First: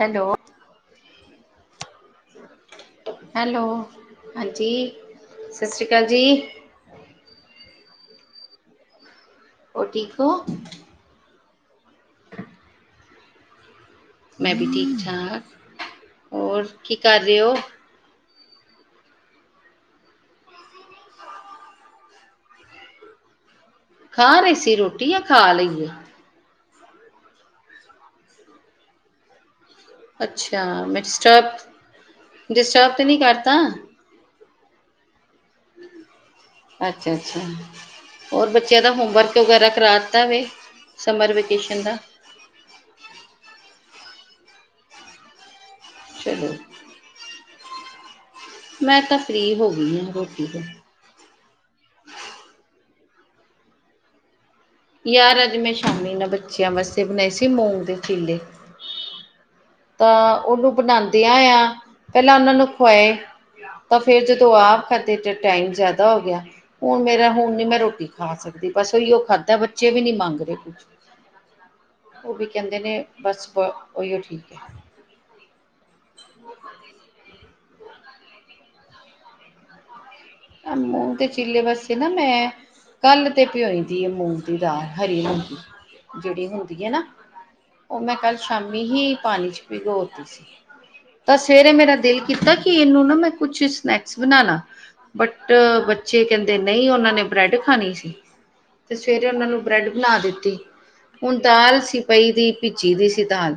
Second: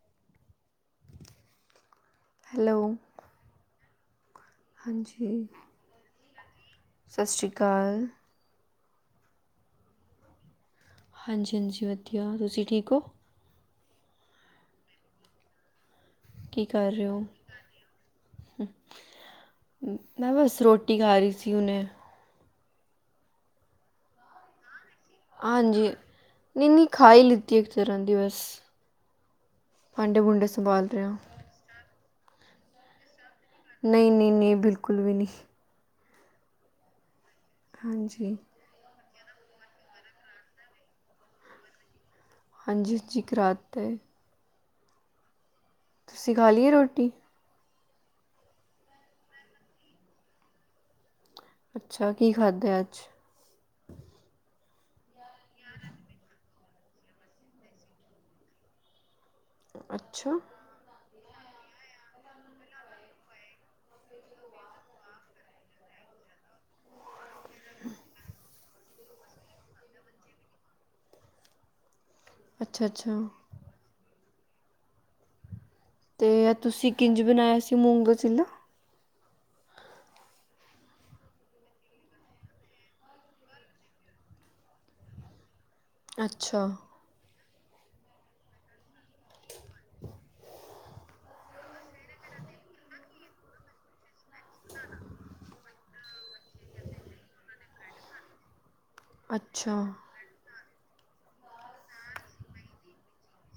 Hello. Hello. Hello. ਹਾਂਜੀ ਹਾਂਜੀ। ਸਤਿ ਸ਼੍ਰੀ ਅਕਾਲ ਜੀ ਸਤਿ ਸ੍ਰੀ ਕਾਲ। ਔਰ ਠੀਕ ਓ? ਹਾਂਜੀ, ਹਾਂਜੀ ਵਧੀਆ। ਤੁਸੀਂ ਠੀਕ ਓ? ਮੈਂ ਵੀ ਠੀਕ ਠਾਕ। ਕੀ ਕਰ ਰਹੇ ਓ? ਮੈਂ ਬਸ ਰੋਟੀ ਖਾ ਰੀ ਸੀ ਹੁਣੇ। ਖਾ ਰਹੀ ਸੀ ਰੋਟੀ ਜਾਂ ਖਾ ਹਾਂਜੀ। ਲਈ ਹੈ ਨਈ -ਨਈ ਖਾਈ ਲਿੱਤੀ ਇੱਕ ਤਰ੍ਹਾਂ ਦੀ ਬਸ। ਭਾਂਡੇ ਭੂੰਡੇ ਅੱਛਾ। ਸੰਭਾਲ ਮੈਂ ਰਹੇ ਹਾਂ ਡਿਸਟਰਬ- ਡਿਸਟਰਬ ਤੇ ਨੀ ਕਰਦਾ? ਨਈ-ਨਈ ਨੀ ਬਿਲਕੁਲ ਵੀ ਨੀ। ਅੱਛਾ- ਅੱਛਾ ਹਾਂਜੀ ਹੋਰ ਬ ਜਿਹੜਾ ਹੋਮਵਰਕ ਵਗੈਰਾ ਕਰਾ ਤਾ ਵੇ ਸਮਰ ਵੈਕੇਸ਼ਨ ਦਾ ਹਾਂਜੀ ਜੀ ਕਰਾ ਤਾ ਵੇ। ਤੁਸੀਂ ਚਲੋ ਖਾਲੀਏ ਰੋਟੀ? ਮੈਂ ਤਾਂ ਫ੍ਰੀ ਹੋਗੀ ਆ ਰੋਟੀ ਤੋਂ। ਅੱਛਾ ਕੀ ਖਾਧਾ ਅੱਜ? ਯਾਰ ਅਜ ਮੈਂ ਸ਼ਾਮੀ ਨਾ ਬੱਚਿਆਂ ਵਸੇ ਬਣਾਏ ਸੀ ਮੋਂਗ ਦੇ ਚੀਲੇ। ਅੱਛਾ ਤਾਂ ਉਨੂੰ ਬਣਾਂਦਿਆ ਆ ਪਹਿਲਾਂ ਉਹਨਾਂ ਨੂੰ ਖਵਾਏ। ਤਾਂ ਫੇਰ ਜਦੋਂ ਆਪ ਖਾਧਦੇ ਤੇ ਟਾਈਮ ਜਿਆਦਾ ਹੋ ਗਿਆ। ਹੁਣ ਮੇਰਾ ਹੁਣ ਨੀ ਮੈਂ ਰੋਟੀ ਖਾ ਸਕਦੀ। ਬਸ ਉਈਓ ਖਾਧਾ ਬੱਚੇ ਵੀ ਨੀ ਮੰਗ ਰੇ ਸੀ। ਉਹ ਵੀ ਕਹਿੰਦੇ ਅੱਛਾ ਨੇ ਅੱਛਾ ਬਸ ਓਇਓ ਠੀਕ ਏ। ਤੇ ਤੁਸੀਂ ਕਿੰਜ ਬਣਾਇਆ ਸੀ ਮੂੰਗ ਦਾ ਚਿੱਲਾ? ਮੂੰਗ ਤੇ ਚਿੱਲੇ ਵਸੇ ਨਾ ਮੈਂ ਕੱਲ ਤੇ ਭਿਓਦੀ ਏ ਮੂੰਗ ਦੀ ਦਾਲ ਹਰੀ ਮੂੰਗੀ। ਜੇੜੀ ਅੱਛਾ ਹੁੰਦੀ ਏ ਨਾ ਉਹ ਮੈਂ ਕੱਲ ਸ਼ਾਮੀ ਹੀ ਪਾਣੀ ਚ ਭਿਗੋਰਤੀ ਸੀ। ਤਾਂ ਸਵੇਰੇ ਮੇਰਾ ਦਿਲ ਕੀਤਾ ਕਿ ਏਨੂੰ ਨਾ ਮੈਂ ਕੁਛ ਸਨੈਕਸ ਬਣਾਲਾ। ਬਟ ਬੱਚੇ ਕਹਿੰਦੇ ਨਈ ਉਹਨਾਂ ਨੇ ਬ੍ਰੈਡ ਖਾਣੀ ਸੀ। ਤੇ ਸਵੇਰੇ ਉਨਾਂ ਨੂੰ ਅੱਛਾ ਬ੍ਰੈਡ ਬਣਾ ਦਿੱਤੀ। ਹੁਣ ਦਾਲ ਸੀ ਪਈ ਦੀ ਭਿੱਜੀ ਦੀ ਸੀ ਦਾਲ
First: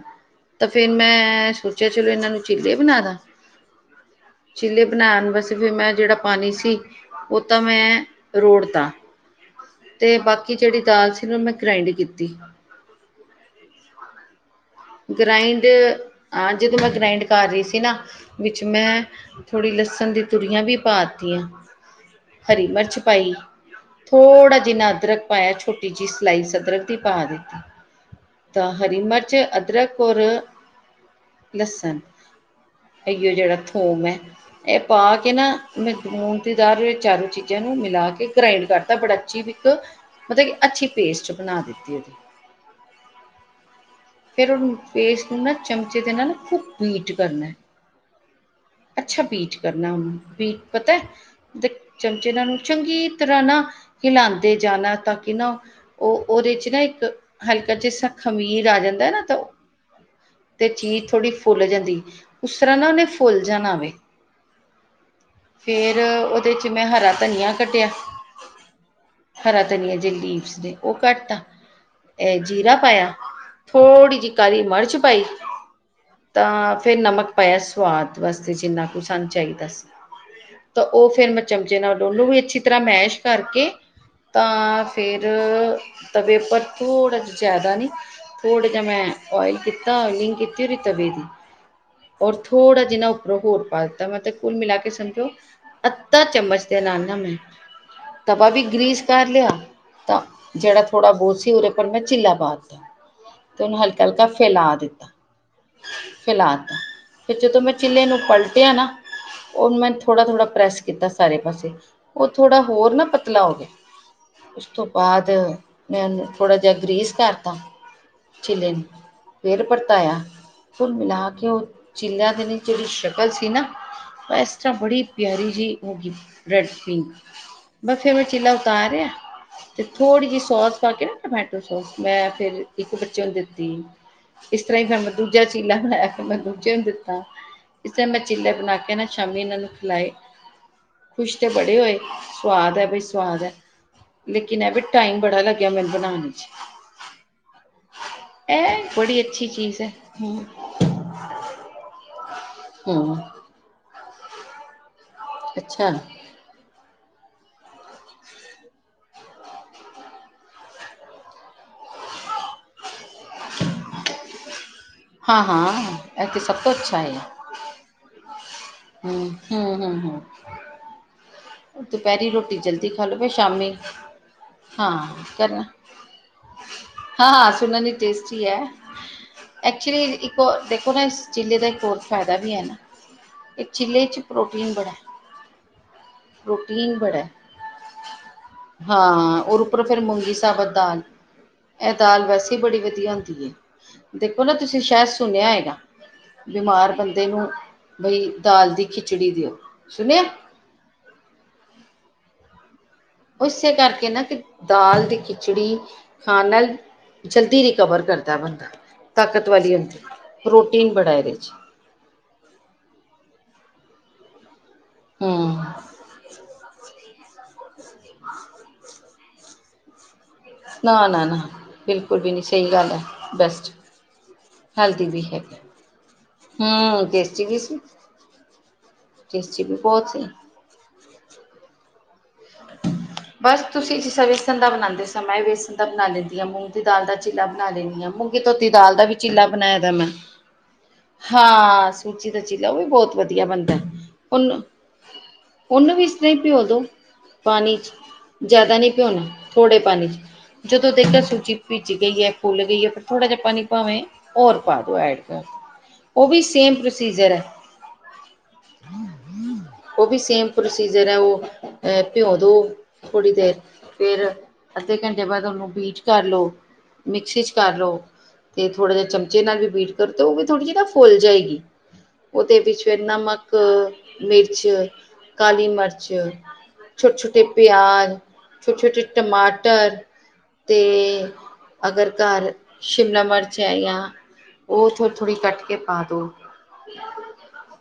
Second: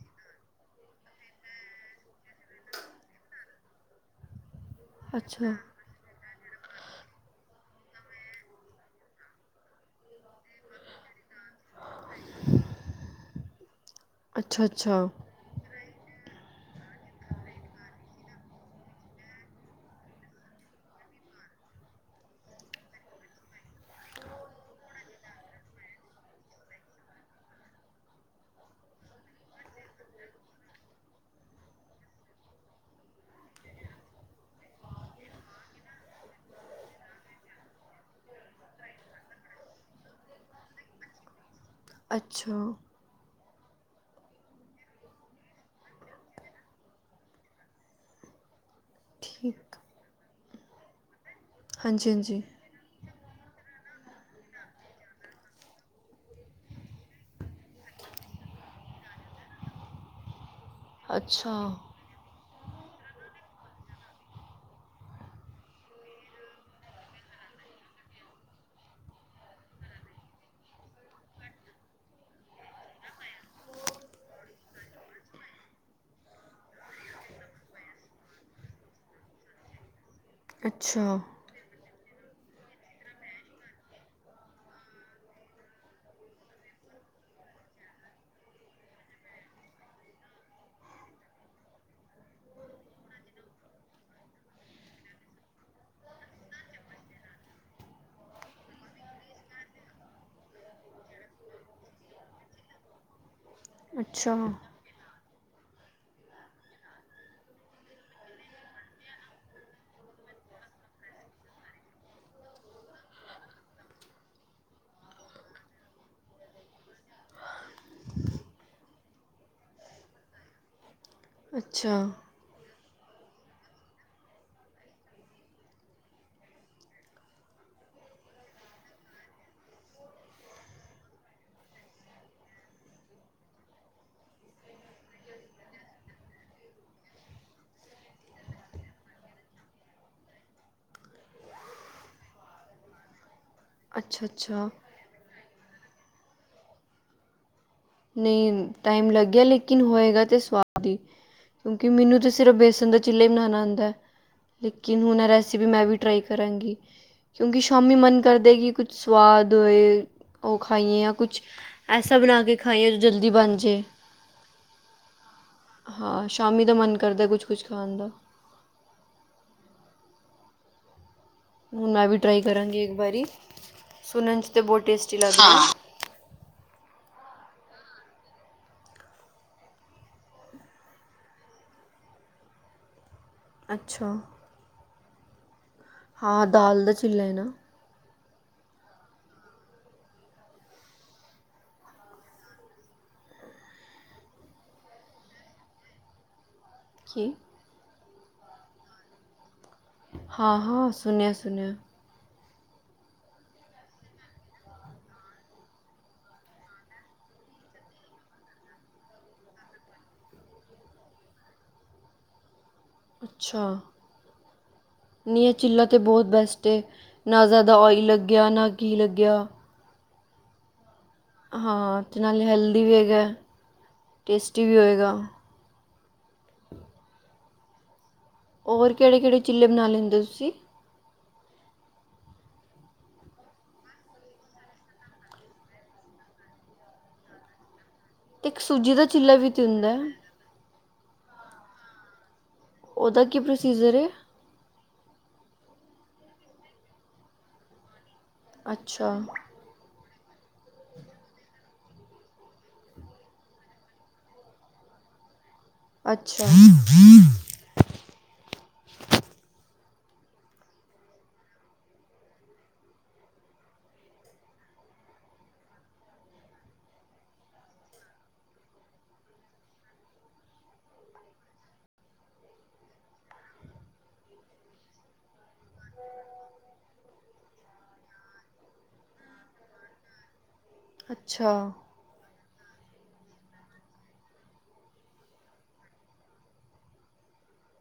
ਤਾਂ ਫੇਰ ਮੈਂ ਸੋਚਿਆ ਚਲੋ ਏਨਾ ਨੂੰ ਚਿੱਲੇ ਬਣਾਦਾ ਚਿੱਲੇ ਬਣਾਣ ਵਸੇ ਅੱਛਾ ਫੇਰ ਮੈਂ ਜੇੜਾ ਪਾਣੀ ਸੀ, ਉਹ ਤਾਂ ਮੈਂ ਰੋੜਤਾ ਤੇ ਬਾਕ ਕਿ ਜੇੜੀ ਦਾਲ ਸੀ ਨਾ ਉਹ ਮੈਂ ਗ੍ਰਾਇੰਡ ਕੀਤੀ। ਅੱਛਾ-ਅੱਛਾ। ਗ੍ਰਇੰਡ ਹਾਂ ਜਦੋਂ ਮੈਂ ਗਰਾਾਇੰਡ ਕਰ ਰੀ ਸੀ ਨਾ ਵਿੱਚ ਮੈਂ ਥੋੜ੍ਹੀ ਲਸਣ ਦੀ ਤੂਰੀਆਂ ਵੀ ਪਾ ਤੀਆਂ ਹਰੀ ਮਿਰਚ ਪਾਈ। ਥੋੜ੍ਹਾ ਜਿਨਾ ਅਦਰਕ ਪਾਇਆ ਛੋਟੀ ਜੀ ਸਲਾਈਸ ਅਦਰਕ ਦੀ ਪਾ ਦਿੱਤੀ। ਤਾਂ ਹਰੀ ਮਿਰਚ, ਅਦਰਕ ਔਰ ਲਸਣ। ਐਇਓ ਜੇੜਾ ਥੋਮ ਐ। [inaudible] ਇੱਕ ਮਤਲਬ ਕਿ ਅੱਛੀ ਪੇਸਟ ਬਣਾ ਦਿੱਤੀ। ਉਹਦੀ ਅੱਛਾ ਫਿਰ ਉਹਨੂੰ ਪੇਸਟ ਨੂੰ ਨਾ ਚਮਚੇ ਦੇ ਨਾਲ ਬੀਟ ਕਰਨਾ ਅੱਛਾ ਬੀਟ ਠੀਕ ਕਰਨਾ ਉਹਨੂੰ ਬੀਟ ਪਤਾ ਹਾਂਜੀ ਚਮਚੇ ਹਾਂਜੀ ਨਾਂ ਨੂੰ ਚੰਗੀ ਤਰ੍ਹਾਂ ਨਾ ਹਿਲਉਂਦੇ ਜਾਣਾ ਤਾਂ ਕਿ ਨਾ ਉਹ ਉਹਦੇ ਚ ਨਾ ਇੱਕ ਹਲਕਾ ਜਸਾ ਖ਼ਮੀਰ ਆ ਜਾਂਦਾ ਨਾ ਤੇ ਚੀਜ਼ ਥੋੜੀ ਅੱਛਾ ਫੁੱਲ ਜਾਂਦੀ ਉਸ ਤਰ੍ਹਾਂ ਨਾ ਉਹਨੇ ਫੁੱਲ ਜਾਣਾਵੇ ਫਿਰ ਉਹਦੇ 'ਚ ਮੈਂ ਹਰਾ ਧਨੀਆਂ ਕੱਟਿਆ ਹਰਾ ਧਨੀਆ ਜੇ ਲੀਵਸ ਦੇ ਉਹ ਘੱਟ ਆ ਇਹ ਜੀਰਾ ਪਾਇਆ ਥੋੜ੍ਹੀ ਜਿਹੀ ਕਾਹਾਲੀ ਮਿਰਚ ਪਾਈ ਤਾਂ ਫਿਰ ਨਮਕ ਪਾਇਆ ਸਵਾਦ ਵਾਸਤੇ ਜਿੰਨਾ ਕੁ ਸਾਨੂੰ ਚਾਹੀਦਾ ਸੀ। ਤਾਂ ਉਹ ਅੱਛਾ ਫੇਰ ਮੈਂ ਚਮਚੇ ਨਾਲ ਡੋਲੂ ਵੀ ਅੱਛੀ ਤਰ੍ਹਾਂ ਮੈਸ਼ ਕਰਕੇ ਤਾਂ ਫੇਰ ਤਵੇ ਪਰ ਥੋੜ੍ਹਾ ਜਿਆਦਾ ਨੀ। ਥੋੜ ਜ ਮੈ ਓਇਲ ਕੀਤਾ ਲਿੰਗ ਕੀਤੀ ਵੀ ਤਵੇ ਦੀ। ਔਰ ਥੋੜ੍ਹਾ ਜਿਨ੍ਹਾਂ ਉੱਪਰੋਂ ਹੋਰ ਪਾ ਤਾ ਮਤਲਵ ਕੁੱਲ ਮਿਲਾ ਕੇ ਸਮਜੋ ਅਦਾ ਚਮਚ ਤੇ ਨਾਲ ਨਾ ਮੈਂ ਤਵਾ ਵੀ ਗ੍ਰੀਸ ਕਰ ਲਿਆ ਤਾਂ ਜਿਹੜਾ ਥੋੜਾ ਬਹੁਤ ਸੀ ਉਹਦੇ ਪਰਰ ਮੈਂ ਚਿੱਲਾ ਪਾ ਦਿੱਤਾ ਤੇ ਉਹਨੂੰ ਹਲਕਾ ਹਲਕਾ ਅੱਛਾ ਫੈਲਾ ਦਿੱਤਾ ਫੈਲਾ ਤਾ ਫਿਰ ਜਦੋਂ ਮੈਂ ਚਿੱਲੇ ਨੂੰ ਪਲਟਿਆ ਨਾ ਉਹ ਮੈਂ ਥੋੜ੍ਹਾ ਥੋੜ੍ਹਾ ਪ੍ਰੈਸ ਕੀਤਾ ਸਾਰੇ ਪਾਸੇ ਉਹ ਥੋੜਾ ਹੋਰ ਨਾ ਪਤਲਾ ਹੋ ਗਿਆ ਉਸ ਤੋਂ ਬਾਅਦ ਮੈਂ ਉਹਨੂੰ ਥੋੜਾ ਜਿਹਾ ਗਰੀਸ ਕਰਤਾ ਚਿੱਲੇ ਨੇ ਫੇਰ ਪਰਤਾਇਆ ਫੁੱਲ ਮਿਲਾ ਕੇ ਉਹ ਅੱਛਾ ਚਿੱਲਿਆਂ ਦੇ ਨੇ ਜਿਹੜੀ ਸ਼ਕਲ ਸੀ ਨਾ ਇਸ ਤਰ੍ਹਾਂ ਬੜੀ ਪਿਆਰੀ ਜਿ ਹੋ ਗ ਰੈਡ ਪਿੰਕ ਬਸ ਫੇਰ ਮੈਂ ਚੀਲਾ ਉਤਾਰਿਆ ਤੇ ਥੋੜ੍ਹੀ ਜਿਹੀ ਸੋਸ ਪਾ ਕੇ ਨਾ ਟਮੈਟੋ ਸੋਸ ਮੈਂ ਫੇਿਰ ਇੱਕ ਬੱਚੇ ਨੂੰ ਦਿੱਤੀ ਇਸ ਤਰ੍ਹਾਂ ਹੀ ਫਿਰ ਮੈਂ ਦੂਜਾ ਚੀਲਾ ਬਣਾਇਆ ਫਿਰ ਮੈਂ ਦੂਜੇ ਨੂੰ ਦਿੱਤਾ ਇਸਰ ਮੈਂ ਚਿੱਲੇ ਬਣਾ ਕੇ ਨਾ ਸ਼ਾਮੀ ਇਹਨਾਂ ਨੂੰ ਖਿਲਾਏ ਖੁਸ਼ ਤੇ ਬੜੇ ਹੋਏ ਸਆਦ ਹੈ ਬਈ ਸਵਾਦ ਹੈ ਅੱਛਾ ਲੇਕਿਨ ਅੱਛਾ ਇਹ ਵੀ ਟਾਈਮ ਬੜਾ ਲੱਗਿਆ ਮੈਨੂੰ ਬਣਾਉਣ ਚ ਨਹੀਂ ਇਹ ਟਾਈਮ ਬੜੀ ਲੱਗਿਆ ਅੱਛੀ ਚੀਜ਼ ਲੇਕਿਨ ਹੈ। ਹੋਏਗਾ ਤੇ ਹੂੰ ਸਵਾਦ ਕਿਉਂਕਿ ਮੈਨੂੰ ਤਾਂ ਸਿਰਫ਼ ਬੇਸਣ ਦਾ ਹੂੰ ਚਿੱਲਾ ਹੀ ਬਣਾਉਣਾ ਆਉਂਦਾ ਹੈ ਲੇਕਿਨ ਹੁਣ ਰਸੀਪ ਮੈਂ ਅੱਛਾ ਵੀ ਟਰਾਈ ਕਰਾਂਗੀ ਕਿਉਂਕਿ ਸ਼ਾਮੀ ਮਨ ਕਰਦਾ ਕਿ ਕੁਛ ਸਵਾਦ ਹੋਏ ਉਹ ਖਾਈਏ ਜਾਂ ਕੁਛ ਐਸਾ ਬਣਾ ਕੇ ਖਾਈਏ ਜੋ ਜਲਦੀ ਬਣ ਜਾੇ ਹਾਂ ਇਹ ਹਾਂ ਸ਼ਾਮੀ ਦਾ ਮਨ ਕਰਦਾ ਕੁਛ ਕੁਛ ਖਾਣ ਦਾ ਹਮ ਹਮ ਹਮ ਹਮ ਹੁਣ ਮੈਂ ਵੀ ਦੁਪਹਿਰੀ ਟਰਾਈ ਰੋਟੀ ਕਰਾਂਗੀ ਜਲਦੀ ਇੱਕ ਖਾ ਲਓ ਵਾਰੀ ਫ ਸ਼ਾਮੀ ਸੁਣਨ 'ਚ ਤਾਂ ਬਹੁਤ ਹਾਂ ਟੇਸਟੀ ਲੱਗਦੀ ਕਰਨਾ ਹੈ ਹਾਂ ਸੁਣਨ ਦੀ ਟੇਸਟੀ ਹੈ ਐਕਚੁਲੀ ਇੱਕ ਦੇਖੋ ਨਾ ਇਸ ਜ਼ਿਲ੍ਹੇ ਦਾ ਇੱਕ ਹੋਰ ਫਾਇਦਾ ਵੀ ਹੈ ਨਾ ਇਹ ਚਿੱਲੇ ਅੱਛਾ ਚ ਪ੍ਰੋਟੀਨ ਬੜਾ ਹੈ ਹਾਂ ਦਾਲ ਦਾ ਪ੍ਰੋਟੀਨ ਬੜਾ ਚਿੱਲਾ ਹੈ ਨਾ ਹਾਂ ਰ ਉੱਪਰ ਫਿਰ ਮੂੰਗੀ ਸਾਬਤ ਦਾਲ ਇਹ ਦਾਲ ਵੈਸੇ ਬੜੀ ਵਧੀਆ ਹੁੰਦੀ ਹੈ ਦੇਖੋ ਨਾ ਤੁਸੀਂ ਸ਼ਾਇਦ ਸੁਣਿਆ ਹੈਗਾ ਬਿਮਾਰ ਬੰਦੇ ਕੀ ਨੂੰ ਬਈ ਦਾਲ ਦੀ ਖਿਚੜੀ ਦਿਓ ਸੁਣਿਆ ਹਾਂ ਹਾਂ ਸੁਣਿਆ ਸੁਣਿਆ ਉਹ ਇਸੇ ਕਰਕੇ ਨਾ ਕਿ ਦਾਲ ਦੀ ਖਿਚੜੀ ਖਾਣ ਜਲਦੀ ਰਿਕਵਰ ਕਰਦਾ ਬੰਦਾ ਤਾਕਤ ਵਾਲੀ ਹੁੰਦੀ ਪ੍ਰੋਟੀਨ ਬੜਾ ਇਹਦੇ ਅੱਛਾ ਨੀ ਹੂੰ ਚਿੱਲਾ ਤੇ ਬਹੁਤ ਬੈਸਟ ਨਾ ਜ਼ਿਆਦਾ ਓਇਲ ਲੱਗਿਆ ਨਾ ਕੀ ਲੱਗਿਆ ਨਾ ਨਾ ਨਾ ਹਾਂ ਬਿਲਕੁਲ ਅਤੇ ਵੀ ਨਹੀਂ ਨਾਲੇ ਸਹੀ ਹੈਲਦੀ ਗੱਲ ਵੀ ਹੈ ਹੈਗਾ ਬੈਸਟ ਟੇਸਟੀ ਹੈਲਦੀ ਹੋਏਗਾ ਵੀ ਹੈਗੀ ਹਮ ਚ ਗ ਸੀ ਹੋਰ ਕਿਹੜੇ ਕਿਹੜੇ ਟੇਸਟੀ ਚਿੱੇ ਵੀ ਬਣਾ ਬਹੁਤ ਲੈਂਦੇ ਸੀ ਤੁਸੀਂ [inaudible] ਬਸ, ਤੁਸੀ ਜਿਸਾ ਵੇਸਣ ਦਾ ਬਣਾਂਦੇ ਸਾਂ, ਮੈਂ ਵੇਸਣ ਦਾ ਬਨਾ ਲੈਨੀ ਹਾਂ, ਮੂੰਗ ਦੀ ਦਾਲ ਦਾ ਚਿਲਾ ਬਨਾ ਲੈਂਦੀ ਹਾਂ। ਤੇ, ਅਤੇ ਇੱਕ ਧੋਤੀ ਸੂਜੀ ਦਾਲ ਦਾ ਵੀ ਚਿੱਲਾ ਚੀਲਾ ਤਾਂ ਬਣਾਏ ਹੁੰਦਾ ਦਾ ਹੈ ਮੈਂ। ਹਾਂ, ਸੂਜੀ ਦਾ ਚੀਲਾ ਉਹ ਵੀ ਬਹੁਤ ਉਹਦਾ ਕੀ ਵਧੀਆ ਬਣਦਾ ਹੈ। ਪ੍ਰੋਸੀਜਰ ਉਹਨ, ਉਹਨੂੰ ਵੀ ਇਸ ਤਰ੍ਹਾਂ ਹੀ ਭਿਉਂ ਦੋ। ਪਾਣੀ ਚ ਜ਼ਿਆਦਾ ਨਹੀਂ ਅੱਛਾ ਭਿਉਣਾ, ਥੋੜ੍ਹੇ ਪਾਣੀ ਚ। ਜਦੋਂ ਦੇਖਆ ਸੂਜੀ ਭਿੱਜ ਗਈ ਹੈ, ਫੁੱਲ ਗਈ ਹੈ, ਫਿਰ ਥੋੜ੍ਹਾ ਜਿਹਾ ਪਾਣੀ ਭਾਵੇਂ। ਹੋਰ ਪਾ ਦੋ, ਐਡ ਕਰ ਦ, ਉਹ ਵੀ ਅੱਛਾ ਸੇਮ ਪ੍ਰੋਸੀਜਰ ਹੈ। ਉਹ ਵੀ ਸੇਮ ਪ੍ਰੋਸੀਜਰ ਹੈ ਉਹ, ਅ। ਭਿਓਉ ਦੋ ਥੋੜ੍ਹੀ ਦੇਰ ਫੇਿਰ ਅੱਧੇ ਘੰਟੇ ਬਾਅਦ ਉਹਨੂੰ ਬੀਚ ਕਰ ਲੋ ਮਿਕਸੀ ਚ ਕਰ ਲੋ ਤੇ, ਥੋੜੇ ਜੇ ਚਮਚੇ ਨਾਲ ਵੀ ਬੀਟ ਕਰਦੋ ਗੇ, ਥੋੜੀ ਜਿ ਨਾ ਫੁੱਲ ਜਾਏਗੀ। ਓਦੇ ਵਿੱਚ ਫੇਰ, ਨਮਕ, ਮਿਰਚ, ਕਾਲੀ ਮਰਚ। ਛੋਟੇ-ਛੋਟੇ ਪਿਆਜ਼, ਛੋਟੇ-ਛੋਟੇ ਟਮਾਟਰ। ਤੇ, ਅੱਛਾ ਅਗਰ ਘਾਰ ਸ਼ਿਮਲਾ ਮਰਚ ਹੈ ਯਾਂ, ਔਹ ਥੋੜ੍ਹੀ ਥੋੜ੍ਹੀ ਕੱਟ ਕੇ ਪਾ ਦੋ।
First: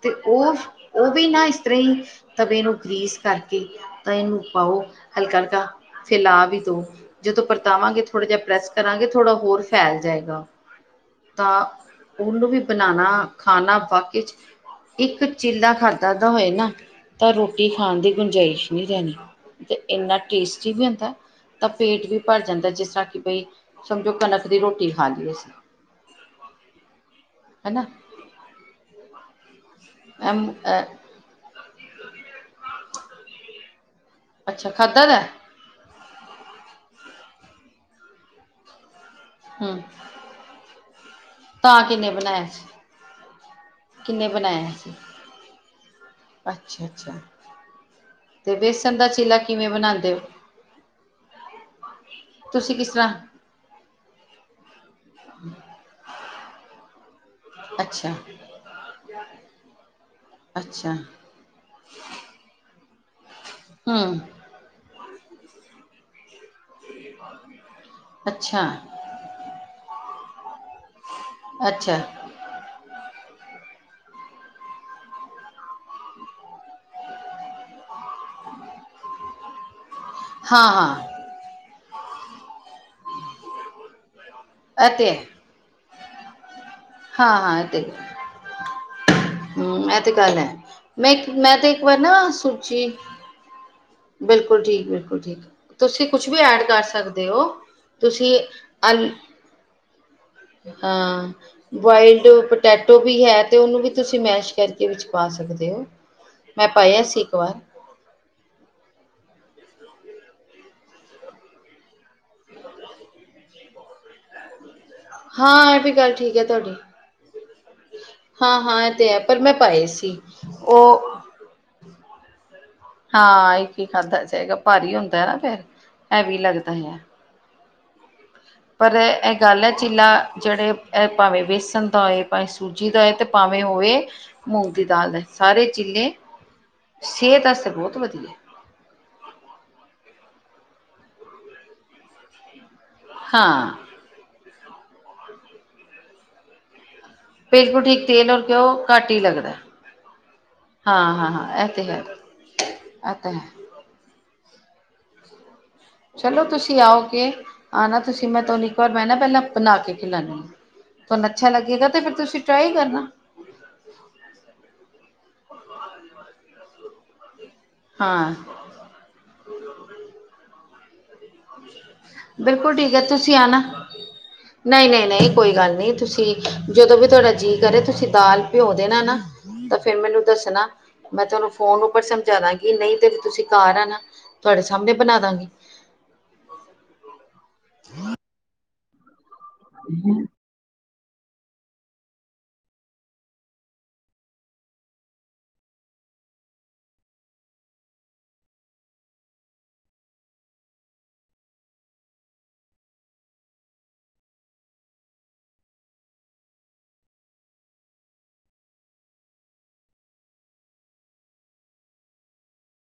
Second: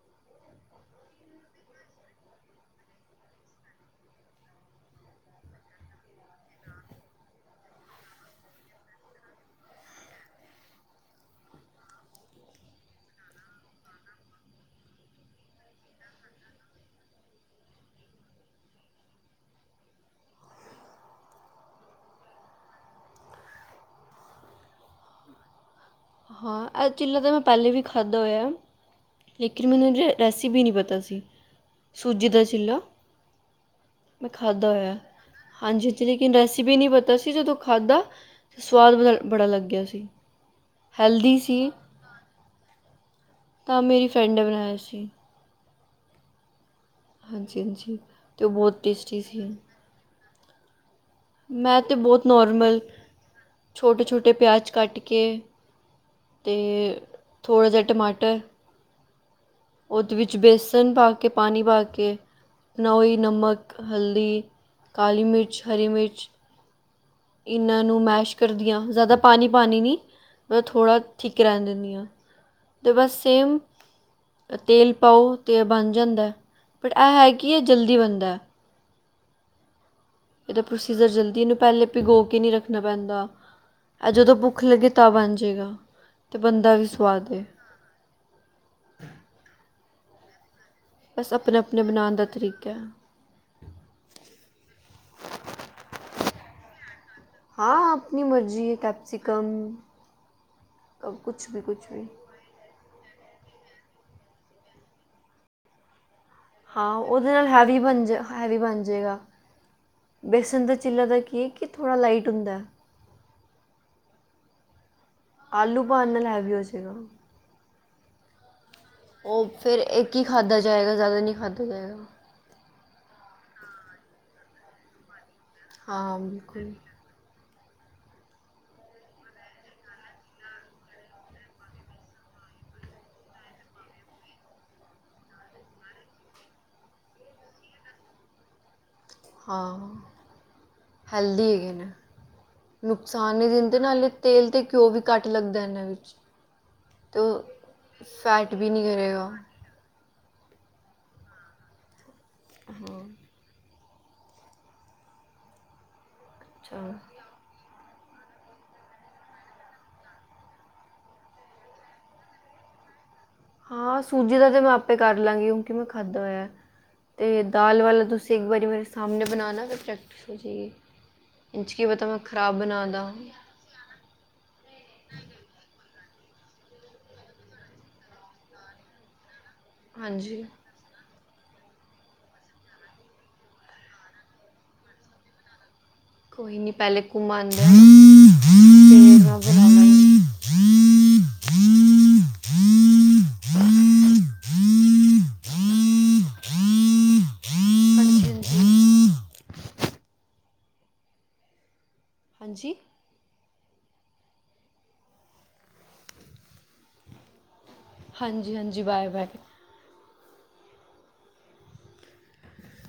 ਤੇ ਉਹ, ਉਹ ਵੀ ਨਾ ਇਸ ਤਰ੍ਹਾਂ ਹੀਂ, ਤਵੇ ਨੂੰ ਗ੍ਰੀਸ ਕਰਕੇ। ਤਾਂ ਇਹਨੂੰ ਪਾਓ, ਹਲਕਾ ਹਲਕਾ ਫੇਰ ਲਾ ਵੀ ਦੋ। ਜਦੋਂ ਪਰਤਾਵਾਂਗੇ, ਥੋੜ੍ਹਾ ਜਿਹਾ ਪ੍ਰੈਸ ਕਰਾਂਗੇ, ਥੋੜ੍ਹਾ ਹੋਰ ਫੈਲ ਜਾਏਗਾ। ਤਾਂ, ਉਹਨੂੰ ਵੀ ਬਨਾਨਾ ਖਾਣਾ ਵਾਕੇਚ। ਇੱਕ ਚਿੱਲਾ ਖਾਧਾ ਤਾ ਹੋਏ ਨਾ, ਤਾਂ ਰੋਟੀ ਖਾਣ ਦੀ ਗੁੰਜਾਇਸ਼ ਨੀ ਰਹਨੀ। ਤੇ ਇੰਨਾ ਟੇਸਟੀ ਵੀ ਹੁੰਦਾ। ਤਾਂ ਪੇਟ ਵੀ ਭਰ ਜਾਂਦਾ ਹੈ ਜਿਸ ਤਰ੍ਹਾਂ ਕਿ ਬਈ, ਸਮਝੋ ਕਣਕ ਦੀ ਰੋਟੀ ਖਾ ਲੀ ਅਸੀ। ਹਾਂ, ਐ ਚਿੱਲਾ ਤਾਂ ਮੈਂ ਪਹਿਲੇ ਵੀ ਖਾਧਾ ਹੋਇਆ ਏ। ਲੇਕਿਨ ਮੀਨੂ ਰੇ ਐਮ ਰੈਸਿਪੀ ਨਹੀਂ ਅ- ਪਤਾ ਸੀ ਸੂਜੀ ਦਾ ਚਿੱਲਾ। ਮੈਂ ਅੱਛਾ ਖਾਧਾ ਹੋਇਆ ਏ। ਦਾ ਹਾਂਜੀ ਜੀ ਲੇਕਿਨ ਰੈਸਪੀ ਨਹੀਂ ਪਤਾ ਸੀ ਜਦੋਂ ਖਾਧਾ, ਸਵਾਦ ਬ ਬੜਾ ਹੂੰ ਲੱਗਿਆ ਸੀ। ਹੈਲਦੀ ਸੀ। ਤਾਂ ਕਿੰਨੇ ਬਨਾਇਆ ਸੀ? ਤਾਂ ਮੇਰੀ ਕਿੰਨੇ ਫਰੈਂਡ ਨੇ ਬਣਾਇਆ ਸੀ। ਅੱਛਾ-ਅੱਛਾ, ਹਾਂਜੀ ਹਾਂਜੀ ਅਤੇ ਉਹ ਤੇ ਬਹੁਤ ਬੇਸਣ ਦਾ ਟੇਸਟੀ ਚਿੱਲਾ ਸੀ ਕਿਵੇਂ ਬਣਾਉਂਦੇ ਹੋ? ਮੈਂ ਤੇ ਬੋਹਤ ਤੁਸੀਂ ਨੋਰਮਲ, ਕਿਸ ਤਰ੍ਹਾਂ ਛੋਟੇ-ਛੋਟੇ ਪਿਆਜ਼ ਕੱਟ। ਕੇਹ, ਤੇ ਅੱਛਾ ਓਦੇ ਵਿੱਚ ਵੇਸਨ ਅੱਛਾ ਪਾ ਕੇ, ਪਾਨੀ ਪਾ ਕੇ, ਨਾ ਓਹਿ ਨਮਕ ਹਮ ਹਲਦੀ। ਕਾਲੀ ਮਿਰਚ, ਹਰੀ ਮਿਰਚ। ਇਹਨਾਂ ਨੂੰ ਮੈਸ਼ ਅੱਛਾ ਕਰਦੀਆਂ ਜ਼ਿਆਦਾ ਪਾਣੀ-ਪਾਣੀ ਨਹੀਂ, ਮਤਬ ਥੋੜ੍ਹਾ। ਠਿਕ ਰਹਿਣ ਦੇਂਦੀ ਅੱਛਾ ਹਾਂ, ਤੇ ਬਸ ਸੇਮ। ਤੇਲ ਪਾਓ ਤੇ ਏ ਬਣ ਜਾਂਦਾ ਏ, ਬਟ ਐ ਹੈ ਕਿ ਇਹ ਜਲਦੀ ਬਣਦਾ ਏ। ਇਹਦਾ ਹਾਂ ਹਾਂ ਪ੍ਰੋਸੀਜਰ ਜਲਦੀ ਇਹਨੂੰ ਪਹਿਲੇ ਭਿਗੋ ਕੇ ਨਹੀਂ ਰੱਖਣਾ ਪੈਂਦਾ, ਇਹ ਜਦੋਂ ਬੁੱਕ। ਭੁੱਖ ਲੱਗੇ ਇਹ ਤੇ ਤਾਂ ਬਣ ਜੇਗਾ, ਤੇ ਬੰਦਾ ਵੀ ਸਵਾਦ ਹੈ ਹਾਂ-ਹਾਂ ਇਹ ਤੇ, ਹਮ ਅਹਿ ਤੇ ਗੱਲ ਹੈ। ਮੈਂ ਇੱਕ, ਬਸ ਮੈਂ ਆਪਣੇ ਤੇ ਇੱਕ ਆਪਣੇ ਵਾਰ ਨਾ ਬਣਾਉਣ ਦਾ ਤਰੀਕਾ ਸੂਚੀ। ਬਿਲਕੁਲ ਠੀਕ-ਬਿਲਕੁਲ ਠੀਕ, ਤੁਸੀਂ ਕੁਛ ਵੀ ਐਡ ਕਰ ਸਕਦੇ। ਦਿਓ, ਹਾਂ ਆਪਣੀ ਤੁਸੀਂ ਮਰਜ਼ੀ ਹੈ ਆਲ ਕੈਪਸੀਕਮ ਹਾਂ, ਕੁਛ ਵੀ ਕੁਛ ਵੀ ਵਾਈ ਤੇ ਔ ਪਟੇਟੋ ਵੀ ਹੈ ਤੇ ਉਹਨੂੰ ਵੀ ਤੁਸੀਂ ਮੈਸ਼ ਕਰਕੇ ਵਿੱਚ ਪਾ ਸਕਦੇ ਹੋ। ਮੈਂ ਹਾਂ ਪਾਇਆ ਸੀ ਓਹਦੇ ਇੱਕ ਨਾਲ ਵਾਰ ਹੈਵੀ ਬੰਜਾ ਐ ਵੀ ਬਨ ਜੇਗਾ ਬੇਸਨ ਦਾ ਚਿੱਲਾ ਦਾ ਕੀ ਕਿ ਥੋੜਾ ਲਾਈਟ ਹੁੰਦਾ। ਹਾਂ ਐਹ ਆਲੂ ਵੀ ਪਾਉਣ ਗੱਲ ਨਾਲ ਠੀਕ ਹੈ ਹੈਵੀ ਹੋ ਤੁਹਾਡੀ ਜਾਏਗਾ। ਹਾਂ ਹਾਂ। ਤੇ ਪਰ ਉਹ ਮੈਂ ਫਿਰ ਪਾਏ ਸੀ ਇੱਕ ਹੀ ਖਾਧਾ ਜਾਏਗਾ ਓਹ ਜ਼ਿਆਦਾ ਨਹੀਂ ਖਾਧਾ ਜਾਏਗਾ। ਹਾਂ ਇੱਕ ਹੀ ਖਾਧਾ ਜੇਗਾ ਭਾਰੀ ਹੁੰਦਾ ਨਾ ਫੇਰ ਹਾਂ ਹੈਵੀ ਲੱਗਦਾ ਬਿਲਕੁਲ। ਯਾਂ। ਪਰ ਇਹ ਗੱਲ ਐ ਚੀਲਾ ਜਿਹੜੇ ਇਹ ਭਾਵੇਂ ਵੇਸਨ ਦਾ ਹੋਏ ਭਾਵੇਂ ਸੂਜੀ ਦਾ ਏ ਤੇ ਭਾਵੇਂ ਹੌਵੇ ਮੂੰਗ ਦੀ ਦਾਲ ਦਾ ਸਾਰੇ ਚੀਲੇ ਸਿਹਤ ਅਸਤੇ ਬਹੁਤ ਵਧੀਆ। ਹਾਂ ਹਲਦੀ ਹੈਗੇ। ਨੁਕਸਾਨ ਨਹੀਂ ਹਾਂ ਦਿੰਦੇ ਨਾਲੇ ਤੇਲ ਤੇ ਘਿਓ ਵੀ ਘੱਟ ਲੱਗਦਾ ਇਹਨਾਂ ਵਿੱਚ। ਤੇ ਬਿਲਕੁਲ ਉਹ ਠੀਕ ਤੇਲ ਔਰ ਫੈਟ ਵੀ ਘਉ ਨਹੀਂ ਘੱਟ ਹੀ ਕਰੇਗਾ। ਲੱਗਦਾ। ਹਾਂ ਹਾਂ ਹਾਂ ਐਹ ਤੇ ਹੈ ਹਾਂ ਐਹ ਤੇ ਹੈ। ਚਲੋ ਤੁਸੀਂ ਅੱਛਾ ਆਓ ਗੇ, ਆਨਾ ਤੁਸੀਂ ਮੈਂ ਤੁਹਾਨੂੰ ਇੱਕ ਵਾਰ ਮੈਂ ਨਾ ਪਹਿਲਾਂ ਬਣਾ ਕੇ ਖਿਲਾਨੀ ਹ। ਤੁਹਾਨੂੰ ਅੱਛਾ ਲੱਗੇਗਾ, ਤੇ ਫਿਰ ਤੁਸੀ ਟਰਾਈ ਕਰਨਾ। ਹਾਂ, ਸੂਜੀ ਦਾ ਤੇ ਮੈਂ ਆਪੇ ਕਰ ਲਾਂਗੀ, ਉਂਕਿ ਮੈਂ ਖਾਧਾ ਹੋਇਆ ਏ। ਏ ਦਾਲ ਵਾਲਾ ਹਾਂ ਤੁਸੀਂ ਇੱਕ ਵਾਰੀ ਮੇਰੇ ਸਾਮਨੇ ਬਨਾਣਾ ਤੇ ਚਟਨੀ ਵਿ [inaudible] ਬਿਲਕੁਲ ਠੀਕ ਹੈ, ਤੁਸੀਂ ਆਣਾ। ਨਹੀਂ ਨਹੀਂ ਨਹੀਂ ਕੋਈ ਗੱਲ ਨਹੀਂ ਤੁਸੀਂ ਜਦੋਂ ਵੀ ਤੁਹਾਡਾ ਜੀਅ ਕਰੇ ਤੁਸੀਂ ਦਾਲ ਪੀਓ ਦੇਨਾ ਨਾ। ਤਾਂ ਫੇਰ ਮੈਨੂੰ ਹਾਂਜੀ ਦੱਸਨਾ। ਮੈਂ ਤੁਹਾਨੂੰ ਫੋਨ ਉੱਪਰ ਸਮਝਾ ਦਾਂਗੀ ਨਹੀਂ ਤੇ ਤੁਸੀਂ ਘਰ ਆਨਾ ਤੁਹਾਡੇ ਸਾਹਮਨੇ ਬਨਾ ਦੰਗੀ। ਕੋਈ ਨੀ ਪਹਿਲੇ ਘੁੰਮਣਦੇ। ਹਮ। ਹਾਂਜੀ ਹਾਂਜੀ? ਹਾਂਜੀ ਹਾਂਜੀ ਬਾਏ ਬਾਏ।